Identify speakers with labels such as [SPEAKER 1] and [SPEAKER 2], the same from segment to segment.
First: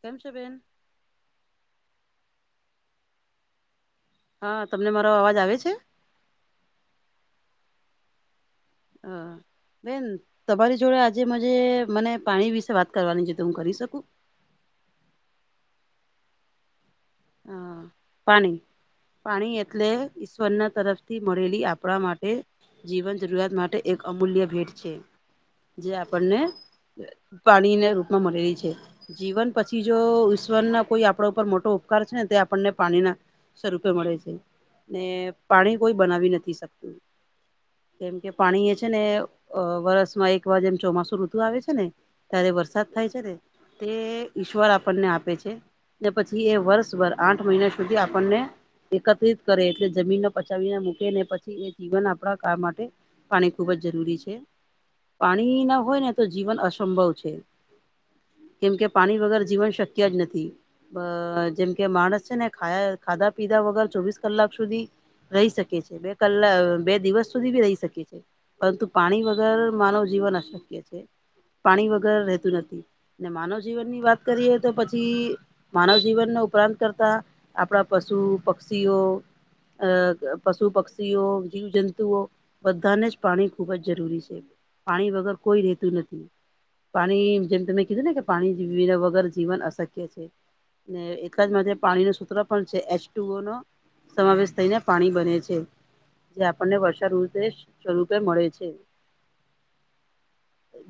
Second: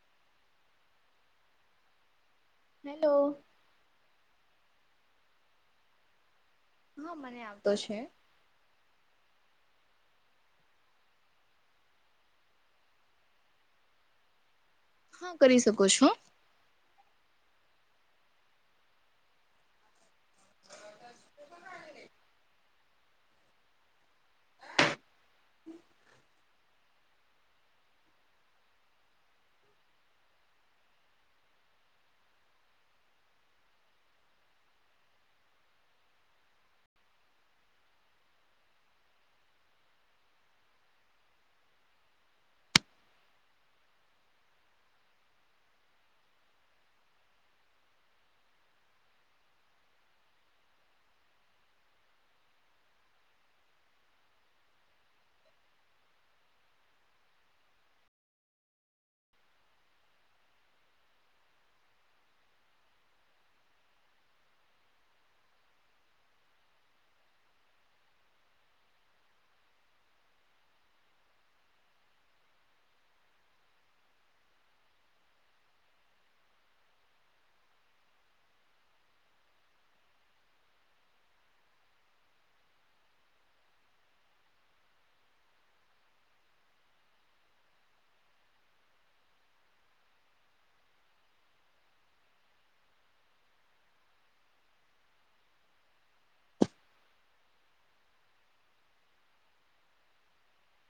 [SPEAKER 1] કેમ છો બેન?
[SPEAKER 2] હેલો.
[SPEAKER 1] હા તમને મારો અવાજ આવે છે.
[SPEAKER 2] હા મને આવતો છે.
[SPEAKER 1] હા. બેન તમારી જોડે આજે મજે મને પાણી વિશે વાત કરવાની છે તો હું કરી શકું.
[SPEAKER 2] હા કરી શકો છો.
[SPEAKER 1] હા પાણી પાણી એટલે ઈશ્વરના તરફથી મળેલી આપણા માટે જીવન જરૂરિયાત માટે એક અમૂલ્ય ભેટ છે જે આપણને પાણીના રૂપમાં મળેલી છે જીવન પછી જો ઈશ્વરના કોઈ આપણા ઉપર મોટો ઉપકાર છે ને તે આપણને પાણી ના સ્વરૂપે મળે છે. ને પાણી કોઈ બનાવી નથી શકતું. કેમ કે પાણી એ છે ને વરસમાં એક વાર જેમ ચોમાસુ ઋતુ આવે છે ને ત્યારે વરસાદ થાય છે ને તે ઈશ્વર આપણને આપે છે ને પછી એ વર્ષ ઈશ્વર આઠ મહિના સુધી આપણને એકત્રિત કરે એટલે જમીનને પચાવીને મૂકે ને પછી એ જીવન આપણા કામ માટે પાણી ખૂબ જ જરૂરી છે પાણી ના હોય ને તો જીવન અસંભવ છે. કેમ કે પાણી વગર જીવન શક્ય જ નથી અ જેમ કે માણસ છે ને ખાય ખાધા પીધા વગર ચોવીસ કલાક સુધી રહી શકે છે બે કલાક બે દિવસ સુધી બી રહી શકે છે. પરંતુ પાણી વગર માનવ જીવન અશક્ય છે પાણી વગર રહેતું નથી. ને માનવ જીવનની વાત કરીએ તો પછી માનવ જીવનનો ઉપરાંત કરતા આપણા પશુ પક્ષીઓ અ પશુ પક્ષીઓ જીવજંતુઓ બધાને જ પાણી ખૂબ જ જરૂરી છે પાણી વગર કોઈ રહેતું નથી. પાણી જેમ તમે કીધું ને કે પાણી વગર જીવન અશક્ય છે ને [unintelligible] પાણી નો સૂત્ર પણ છે એચ ટુ ઓ નો સમાવેશ થઈને પાણી બને છે. જે આપણને વર્ષાઋતે સ્વરૂપે મળે છે.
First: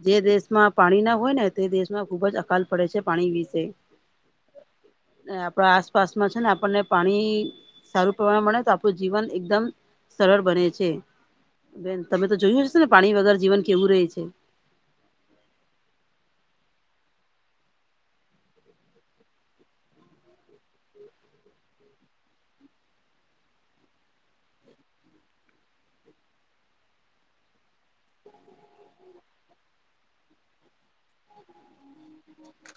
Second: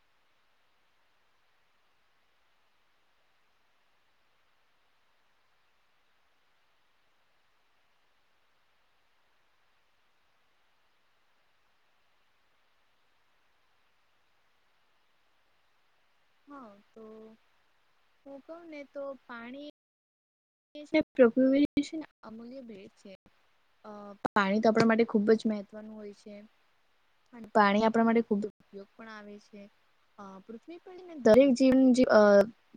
[SPEAKER 1] જે દેશમાં પાણી ના હોય ને તે દેશમાં ખુબ જ અકાલ પડે છે પાણી વિશે. ને આપણા આસપાસમાં છે ને આપણને પાણી સારું પ્રમાણ માં મળે તો આપણું જીવન એકદમ સરળ બને છે બેન તમે તો જોયું હશે ને પાણી વગર જીવન કેવું રહે છે.
[SPEAKER 2] હા તો હું કહું ને તો પાણી [unintelligible] અમૂલ્ય ભેટ છે. અ પાણી તો આપણા માટે ખુબ જ મહત્વનું હોય છે. પાણી આપણા માટે ખૂબ ઉપયોગ પણ આવે છે હા [unintelligible]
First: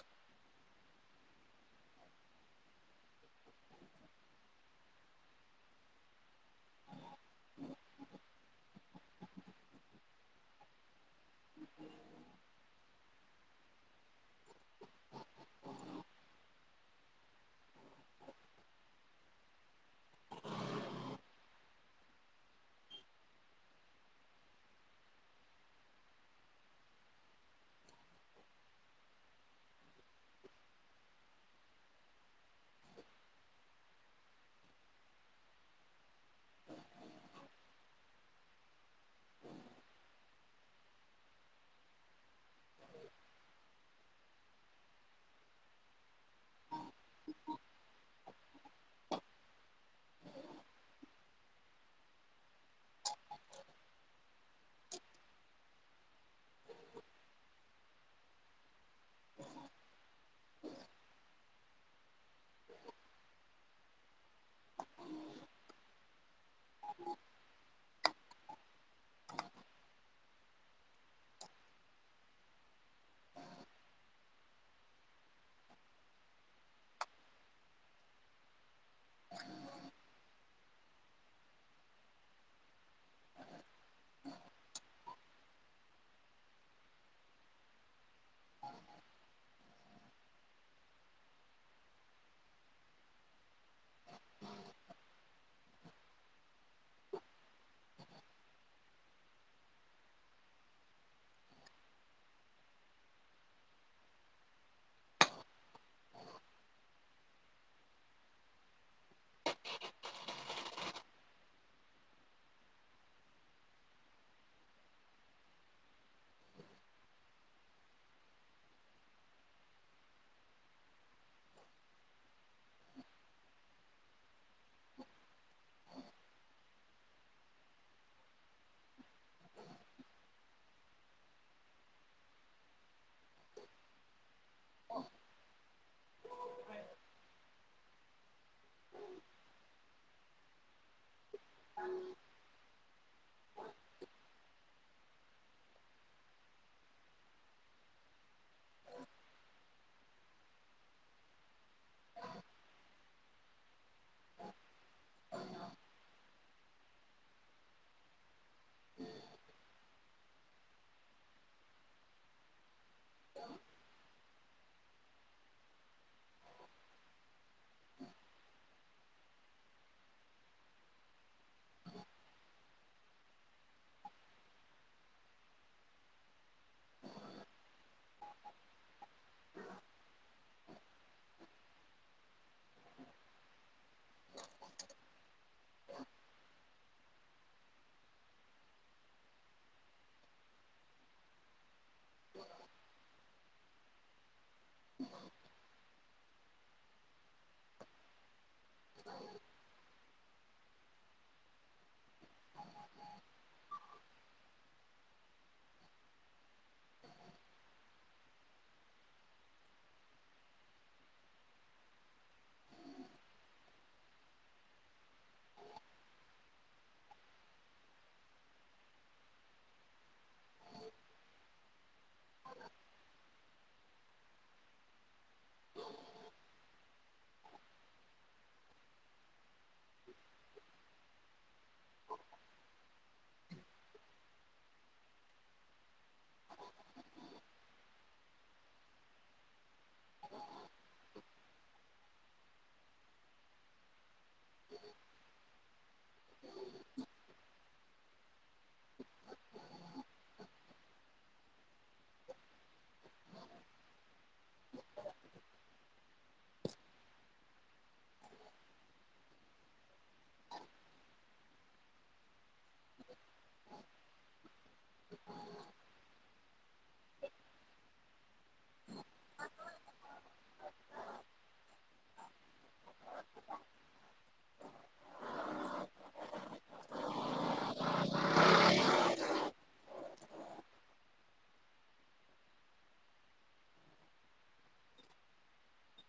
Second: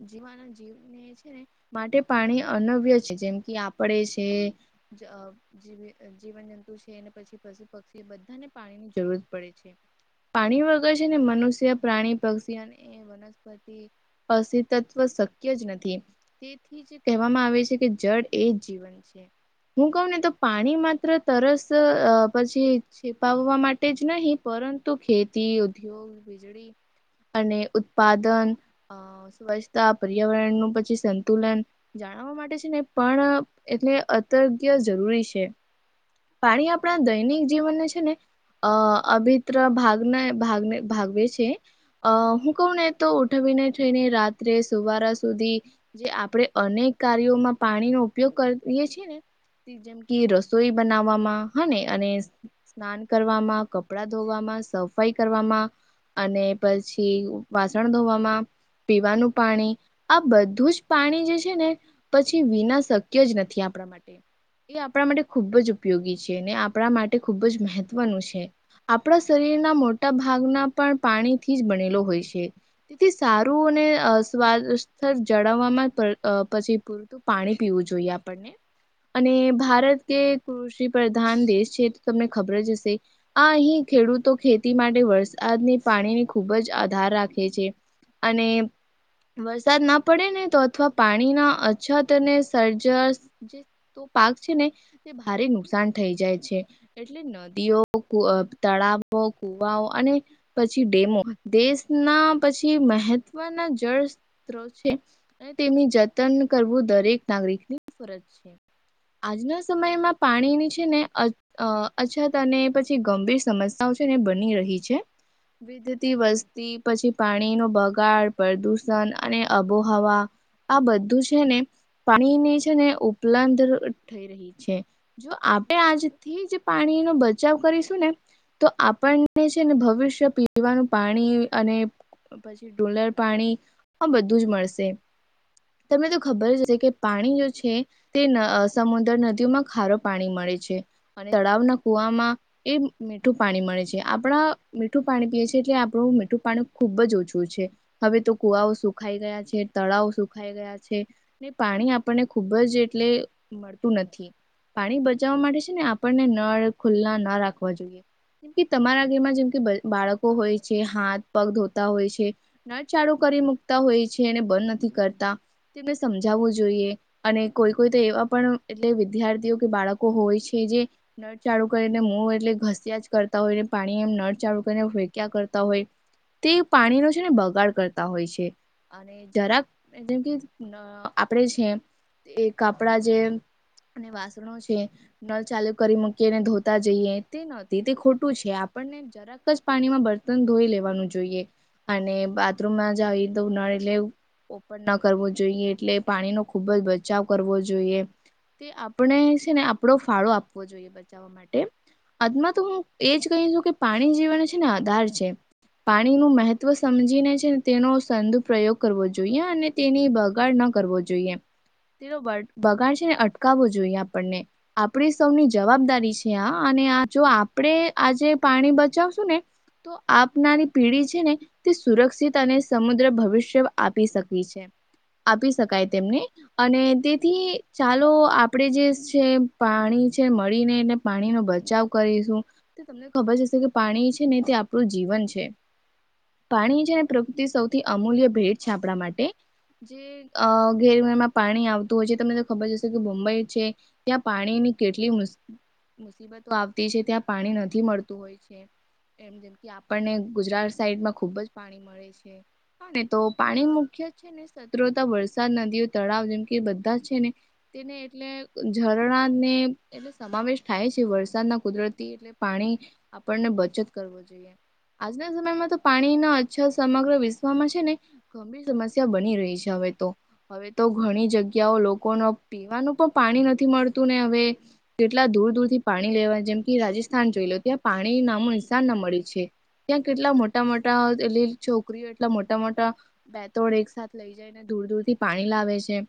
[SPEAKER 2] દરેક [unintelligible] માટે પાણી અનવ્ય છે જેમ કે આપણે છે [inaudible] છે ને પછી પશુ પક્ષી બધાને પાણી ની જરૂરત પડે છે. પાણી વગર છે ને મનુષ્ય પ્રાણી પક્ષી અને એ [unintelligible] અસીતત્વ શક્ય જ નથી તેથી જે કહેવામાં આવે છે કે જળ એ જ જીવન છે. હું કહું ને તો પાણી માત્ર તરસ અ પછી છીપાવવા માટે જ નહીં પરંતુ ખેતી ઉદ્યોગ વીજળી અને ઉત્પાદન અ સ્વચ્છતા પર્યાવરણ નું પછી સંતુલન જાળવવા માટે છે ને પણ એટલે અતગ્ય જરૂરી છે. પાણી આપણા દૈનિક જીવનને છે ને અ અભિત્ર ભાગના ભાગને ભાગવે છે. અ હું કહું ને તો ઉઠવીને થઈને રાત્રે સુવારા સુધી જે આપડે અનેક કાર્યોમાં પાણીનો ઉપયોગ કરીએ છે ને જેમ કે રસોઈ બનાવામાં હ ને અને સ્નાન કરવામાં કપડા ધોવામાં સફાઈ કરવામાં અને પછી વાસણ ધોવામાં પીવાનું પાણી આ બધું જ પાણી જે છે ને પછી વિના શક્ય જ નથી આપડા માટે એ આપડા માટે ખુબ જ ઉપયોગી છે અને આપડા માટે ખૂબ જ મહ ત્વનું છે આપડા શરીરના મોટા ભાગના પણ પાણીથી જ બનેલો હોય છે. તેથી સારું અને સ્વાદ જાળવવામાં. અ પછી પૂરતું પાણી પીવું જોઈએ આપણને. અને ભારત કે કૃષિ પ્રધાન દેશ છે તો તમને ખબર જ હશે. આ અહીં ખેડૂતો ખેતી માટે વરસાદને પાણીને ખૂબ જ આધાર રાખે છે. અને વરસાદ ના પડે ને તો અથવા. પાણીના અછત અને સર્જ જે પાક છે ને તે ભારે નુકસાન થઈ જાય છે. એટલે નદીઓ, તળાવો, કૂવાઓ અને. પછી ડેમો દેશના પછી મહત્વના જળ સ્ત્રો છે. અને તેમની જતન કરવું દરેક નાગરિક ની ફરજ છે. આજના સમય મા પાણીને છે ને અ અ અચ્છા તને પછી ગંભીર સમસ્યાઓ છે ને બની રહી છે. વિદતી વસ્તી પછી પાણી નો બગાડ, પ્રદુષણ અને અબોહવા આ બધું છે ને પાણીને છે ને ઉપલધ થઈ રહી છે. જો આપે આજથી જ પાણીનો બચાવ કરીશું ને તો આપણને છે ને ભવિષ્ય પીવાનું પાણી અને પછી ડોલર પાણી આ બધું જ મળશે. તમને તો ખબર જ હશે કે પાણી જો છે. તે સમુદ્ર નદીઓમાં ખારો પાણી મળે છે. અને તળાવના કુવામાં એ મીઠું પાણી મળે છે આપડા મીઠું પાણી પીએ છીએ એટલે આપણું મીઠું પાણી ખુબ જ ઓછું છે. હવે તો કુવાઓ સુખાઈ ગયા છે તળાવો સુખ ખાઈ ગયા છે ને પાણી આપણને ખૂબ જ એટલે. મળતું નથી પાણી બચાવવા માટે છે ને આપણને નળ ખુલ્લા ન રાખવા જોઈએ. જેમ કે તમારા ઘરમાં જેમ બાળકો હોય છે હાથ પગ ધોતા હોય છે. નળ ચાળુ કરી મુકતા હોય છે ને બંધ નથી કરતા તેને સમજાવવું જોઈએ. અને કોઈ કોઈ તો એવા પણ એટલે વિદ્યાર્થીઓ કે બાળકો હોય છે જે નળ ચાલુ કરીને મો એટલે ઘસ્યા જ કરતા હોયને પાણી એમ નળ ચાળુ કરીને ફેક્યા કરતા હોય. તે પાણીનો છે ને બગાડ કરતા હોય છે અને જરાક જેમ કે આપડે છે તે કપડા જે અને વાસણો છે નળ ચાલુ કરી મૂકીને ધોતા જઈએ તે નતી તે ખોટૂ છે આપણને જરાક જ પાણીમાં બર્તન ધોઈ લેવાનુ જોઈએ. અને બાથરૂમમાં જ આવી તો નળ એટલે ઓપન ન કરવો જોઈએ એટલે પાણી નો ખુબ જ બચાવ કરવો જોઈએ તે આપણે છે ને આપડો ફાળો આપવો જોઈએ. બચાવવા માટે અંતમાં તો હું એજ કહીશું કે પાણી જીવન છે ને આધાર છે. પાણી નું મહત્વ સમજીને છે ને તેનો સદુ પ્રયોગ કરવો જોઈએ. જોઈએ અને તેની બગાડ ન કરવો જોઈએ. તેનો બ બગાડ છે ને અટકાવવો જોઇએ આપણને. આપડી સૌની જવાબદારી છે આ અને આ જો આપડે આજે પાણી બચાવશું ને તો આપનારી પેઢી છે ને તે સુરક્ષિત અને સમુદ્ર ભવિષ્ય. આપી શકી છે આપી શકાય તેમને. અને તેથી ચાલો આપણેે જે છે પાણી છે મળીને એને. પાણીનો બચાવ કરીશું તો તમને ખબર હશે કે પાણી છે ને તે આપણું જીવન છે. પાણી છે અને પ્રકૃતિ સૌથી અમૂલ્ય ભેટ છે આપણા માટે. જે અ ઘેર ઘરમાં પાણી આવતું હોય છે તમને તો ખબર જ હશે કે મુંબઈ છે. ત્યાં પાણીની કેટલી મુશ્ મુસીબતો આવતી છે, ત્યાં પાણી નથી મળતું હોય છે. એમ, જેમ કે આપણને ગુજરાત સાઈડમાં ખુબજ પાણી મળે છે, અને તો પાણી મુખ્ય છે ને સત્રોતા વરસાદ, નદીઓ, તળાવ જેમ કે બધા છે ને. ની એટલે ઝરણાંને એ સમાવેશ થાય છે વરસાદના, કુદરતી એટલે પાણી આપણને બચત કરવું જોઈએ. આજના જમાનામાં તો પાણીના અછર સમગ્ર વિશ્વમાં છે ને. ગંભીર સમસ્યા બની રહી છે હવે તો, હવે તો ઘણી જગ્યાઓ લોકોનો પીવાનું પણ પાણી નથી મળતું ને અવે. કેટલા દૂર-દૂરથી પાણી લેવા જેમ કે, રાજસ્થાન જોઈ લો ત્યાં પાણી નામોનિશાન ના મળી છે. ત્યાં કેટલા મોટા-મોટા એટ છોકરીઓ, એટલા મોટા-મોટા બેતોડ એકસાથ લઇ જઈને, દૂર-દૂરથી પાણી લાવે છે.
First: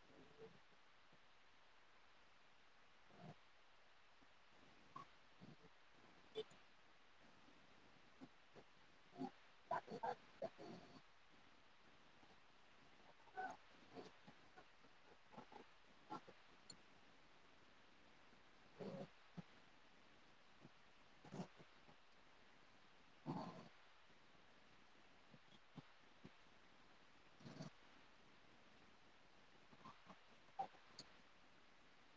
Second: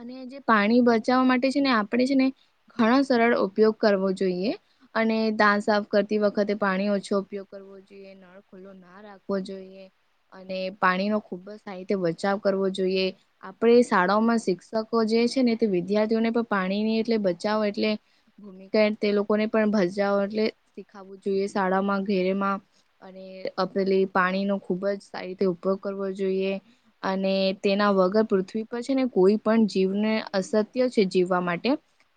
[SPEAKER 2] અને જે પાણી બચાવવા માટે છે ને, આપણેે છે ને ઘણો સરળ ઉપયોગ કરવો જોઈએ. અને દાંત સાફ કરતી વખતે પાણી ઓછો ઉપયોગ કરવો જોઈએ, નળ ખુલ્લો ના રાખ જોઈએ, અને પાણીનો ખુબ જ સારી રીતે બચાવ કરવો જોઈએ. આપણે શાળાઓમાં શિક્ષકો જે છે ને, તે વિદ્યાર્થીઓને પણ પાણીની એટલે બચાવો, એટલે ભૂમિક, તે લોકોને પણ ભજા એટલે શીખાવું જોઈએ, શાળામાં, ઘેરમાં. અને આપેલી પાણીનો ખુબ જ સારી રીતે ઉપયોગ કરવો જોઈએ. જોઈએ, અને તેના વગર પૃથ્વી પર છે ને, કોઈ પણ જીવને અસત્ય છે, જીવવા માટે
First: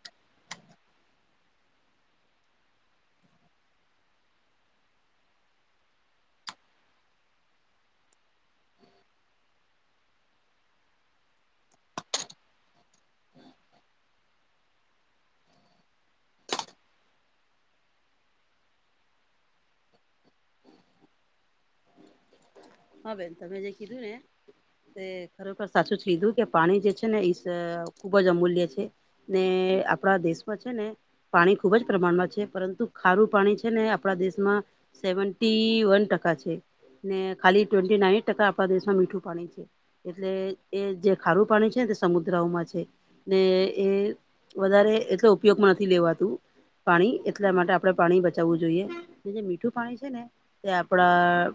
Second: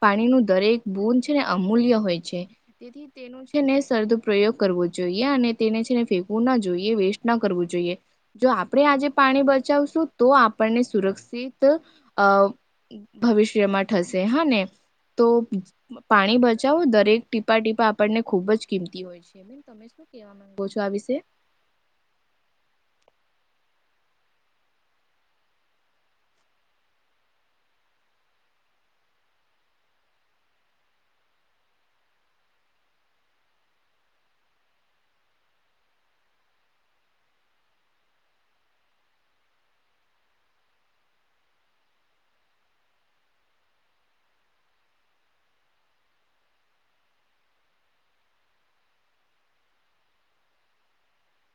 [SPEAKER 2] પાણીનું દરેક બુંદ છે ને, અમૂલ્ય હોય છે. તે તેનુજ. છે ને સરરદ પ્રયોગ કરવો જોઈએ, અને તેને છેને ફેંકવુંના જોઈએ, વેસ્ટના કરવું જોઈએ. જો આપણે આજે પાણી બચાવશું, તો આપણને સુરક્ષિત અ ભવિષ્યમાં થશે, હા ને. તો પાણી બચાવો દરેક ટીપા-ટીપા આપણને ખુબ જ કિંમતી હોય છે. [inaudible]
[SPEAKER 1] હા, બેન તમે જે કીધુંને તે ખરેખર સાચું જ કીધું કે પાણી જે છે ને, ઈ ખુબ જ અમૂલ્ય છે. ને, આપણા દેશમાં છે ને પાણી ખુબ જ પ્રમાણમાં છે, પરંતુ ખારું પાણી છે ને, આપણા દેશમાં સેવન્ટી વન ટકા છે. ને, ખાલી ટ્વેન્ટી નાઇન ટકા આપણા દેશમાં મીઠું પાણી છે. એટલે એ જે ખારું પાણી છે ને, તે સમુદ્રઓમાં છે. ને, એ વધારે એટલે ઉપયોગમાં નથી લેવાતું. પાણી એટલા માટે આપણે પાણી બચાવવું જોઈએ, જે મીઠું પાણી છે ને તે આપડા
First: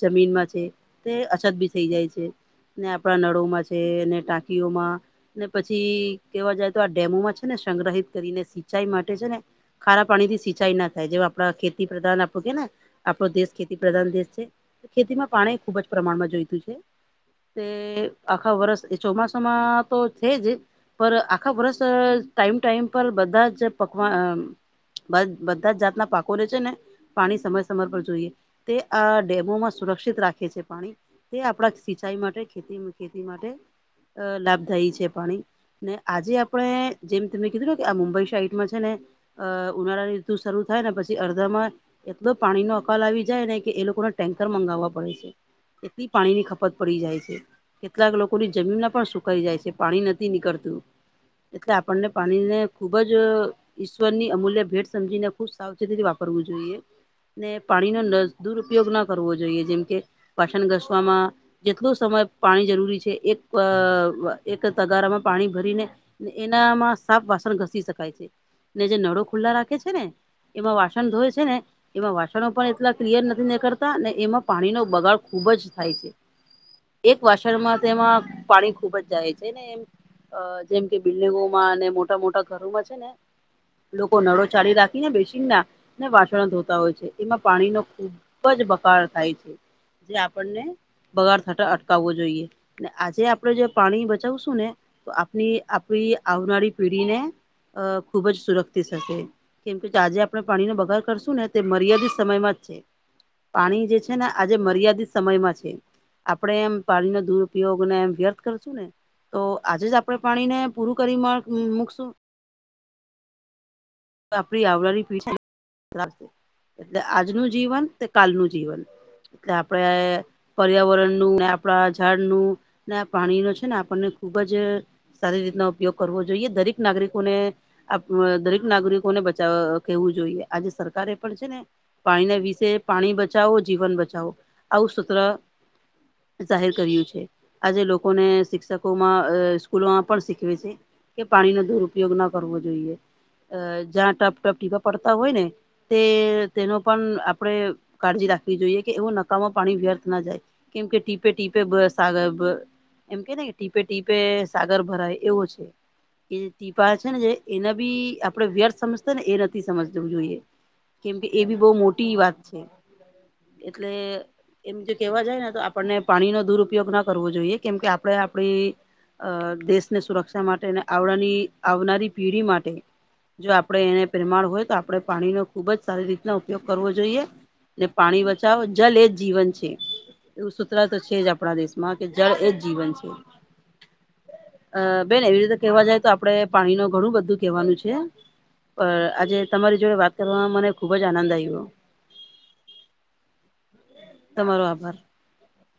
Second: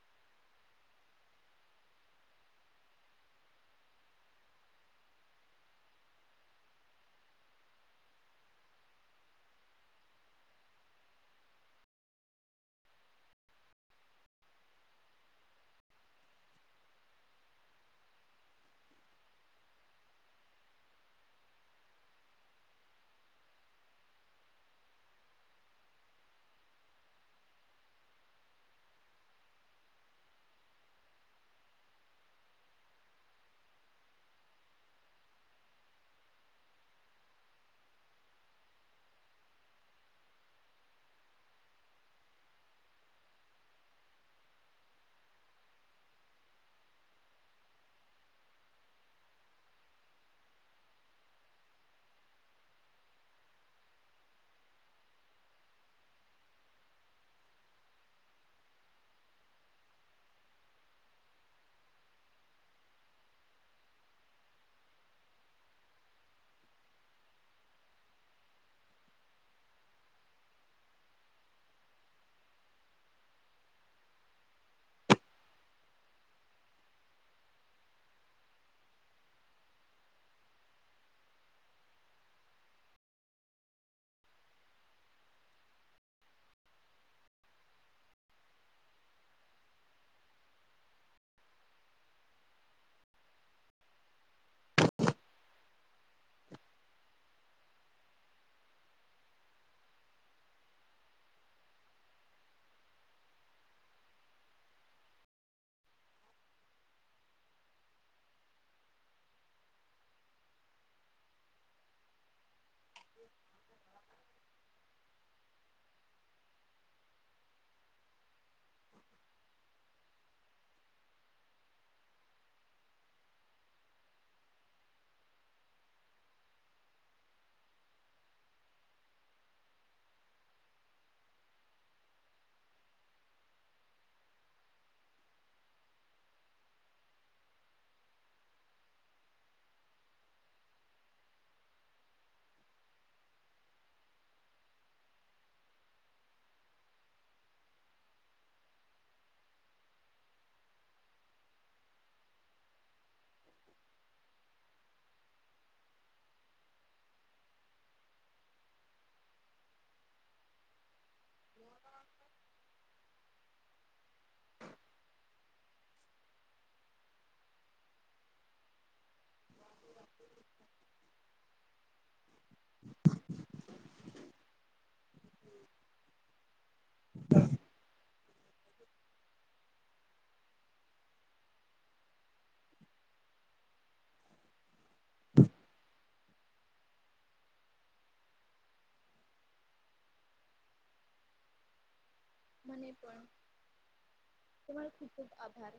[SPEAKER 1] જમીનમાં છે તે અછત બી થઈ જાય છે. ને, આપણા નળોમાં છે, ટાંકીઓમાં ને પછી કેવા જાય આ ડેમોમાં છે ને સંગ્રહિત કરીને સિંચાઈ માટે છે ને ખારા પાણીથી સિંચાઈ ના થાય જેવા આપણા ખેતીપ્રધાન આપણું છે ને આપણો દેશ ખેતીપ્રધાન દેશ છે ખેતીમાં પાણી ખુબ જ પ્રમાણમાં જોઈતું છે. તે આખા વર્ષએ ચોમાસામાં તો છે જ પર આખા વર્ષે ટાઈમ ટાઈમ પર બધા જ પકવાન અ બધા જ જાતના પાકો રે છે ને, પાણી સમય સમર પર જોઈએ તે આ ડેમોમાં સુરક્ષિત રાખે છે પાણી, તે આપણા સિંચાઈ માટે, ખેતીને ખેતી માટે અ લાભદાયી છે પાણી ને આજે આપણે જેમ તમે કીધું કે આ મુંબઈ સાઇટમાં છે ને અ ઉનાળાની ઋતુ શરૂ થાય ને, પછી અડધામાં એટલો પાણીનો અકાલ આવી જાય ને કે એ લોકોને ટેન્કર મંગાવવા પડે છે એટલી પાણીની ખપત પડી જાય છે. કેટલાક લોકોની જમીનમાં પણ સુકાય જાય છે પાણી નથી નીકળતું. એટલે આપણને પાણીને ખુબ જ ઈશ્વરની અમૂલ્ય ભેટ સમજીને ખુબ સાવચેતીથી વાપરવું જોઈએ. ને પાણીનો દુરુપયોગ ના કરવો જોઈએ જેમ કે વાસણ ઘસવામાં જેટલો સમય પાણી જરૂરી છે એક એક તગારામાં પાણી ભરીને એનામાં સાફ વાસણ ઘસી શકાય છે ને જે નળો ખુલ્લા રાખે છે ને એમાં વાસણ ધોય છે ને એમાં વાસણો પણ એટલા ક્લિયર નથી નીકરતા તા ને એમાં પાણીનો બગાડ ખુબ જ થાય છે. એક વાસણમાં તેમાં પાણી ખુબ જ જાય છે ને એમ અ જેમ કે બિલ્ડીંગોમાં અને મોટા મોટા ઘરોમાં છે ને લોકો નળો ચાડી રાખીને બેસીન ના ને વાસણ ધોતા હોય છે એમાં પાણી નો ખૂબ જ બગાડ થાય છે જે આપણને બગાડ થતા અટકાવવો જોઈએ ને આજે આપડે જે પાણી બચાવશું ને તો આપણી આપણી આવનારી પેઢીને અ ખૂબ જ સુરક્ષિત હશે. કેમ કે જે આજે આપણે પાણીનો બગાડ કરશું ને તે મર્યાદિત સમયમાં જ છે. પાણી જે છે ને આજે મર્યાદિત સમયમાં છે. આપડે એમ પાણીનો દુરપયોગને એમ વ્યર્થ કરશું ને તો આજે જ આપણે પાણીને પૂરું કરી મળ મૂકશું આપણી આવનારી પેઢી છે ને એટલે આજનું જીવન ને કાલ નું જીવન એટલે આપડે પર્યાવરણનું ને આપણા ઝાડનું ને આ પાણી નું છે ને આપણને ખુબ જ સારી રીતના ઉપયોગ કરવો જોઈએ દરેક નાગરિકો ને આ દરેક નાગરિકો ને બચાવવા કેવું જોઈએ આજે સરકાર એ પણ છે ને પાણીના વિશે પાણી બચાવો જીવન બચાવો આવું સુત્ર જાહેર કર્યુ છે. આજે લોકોને શિક્ષકોમાં અ સ્કૂલોમાં પણ શીખવે છે. કે પાણીનો દુરુપયોગ ન કરવો જોઈએ. અ જ્યાં ટપ ટપ ટીપા પડતા હોય ને તે તેનો પણ આપણેે કાળજી રાખવી જોઈએ કે એવું નકામાં પાણી વ્યર્થ ના જાય. કેમ કે ટીપે ટીપે ભ સાગર ભ એમ કે ને ટીપે ટીપે સાગર ભરાય એવો છે. એ જે ટીપા છે ને જે એના બી આપ પડે વ્યર્થ સમજતા ને એ નથી સમજવું જોઈએ કેમકે એ બી બહુ મોટી વાત છે. એટલે એમ જો કેહેવા જાય ને તો આપણને પાણીનો દુરપયોગ ના કરવો જોઈએ કેમ કે આપડે આપડી દેશને સુરક્ષા માટે અને આવડાની આવનારી પીઢી માટે જો આપડે એને પ્રેમાળ હોય તો આપડે પાણીનો ખુબ જ સારી રીતના ઉપયોગ કરવો જોઈએ. ને પાણી બચાવો જલ એ જ જીવન છે. એવું સૂત્ર તો છે જ આપડા દેશમાં કે જળ એ જ જીવન છે. અ બેન એવી રીતે કેવા જાય તો આપડે પાણી નું ઘણું બધુ કેવાનું છે. પણ આજે તમારી જોડે વાત કરવામાં મને ખુબ જ આનંદ આવ્યો.
[SPEAKER 2] મને પણ તમારો ખૂબ ખૂબ આભાર.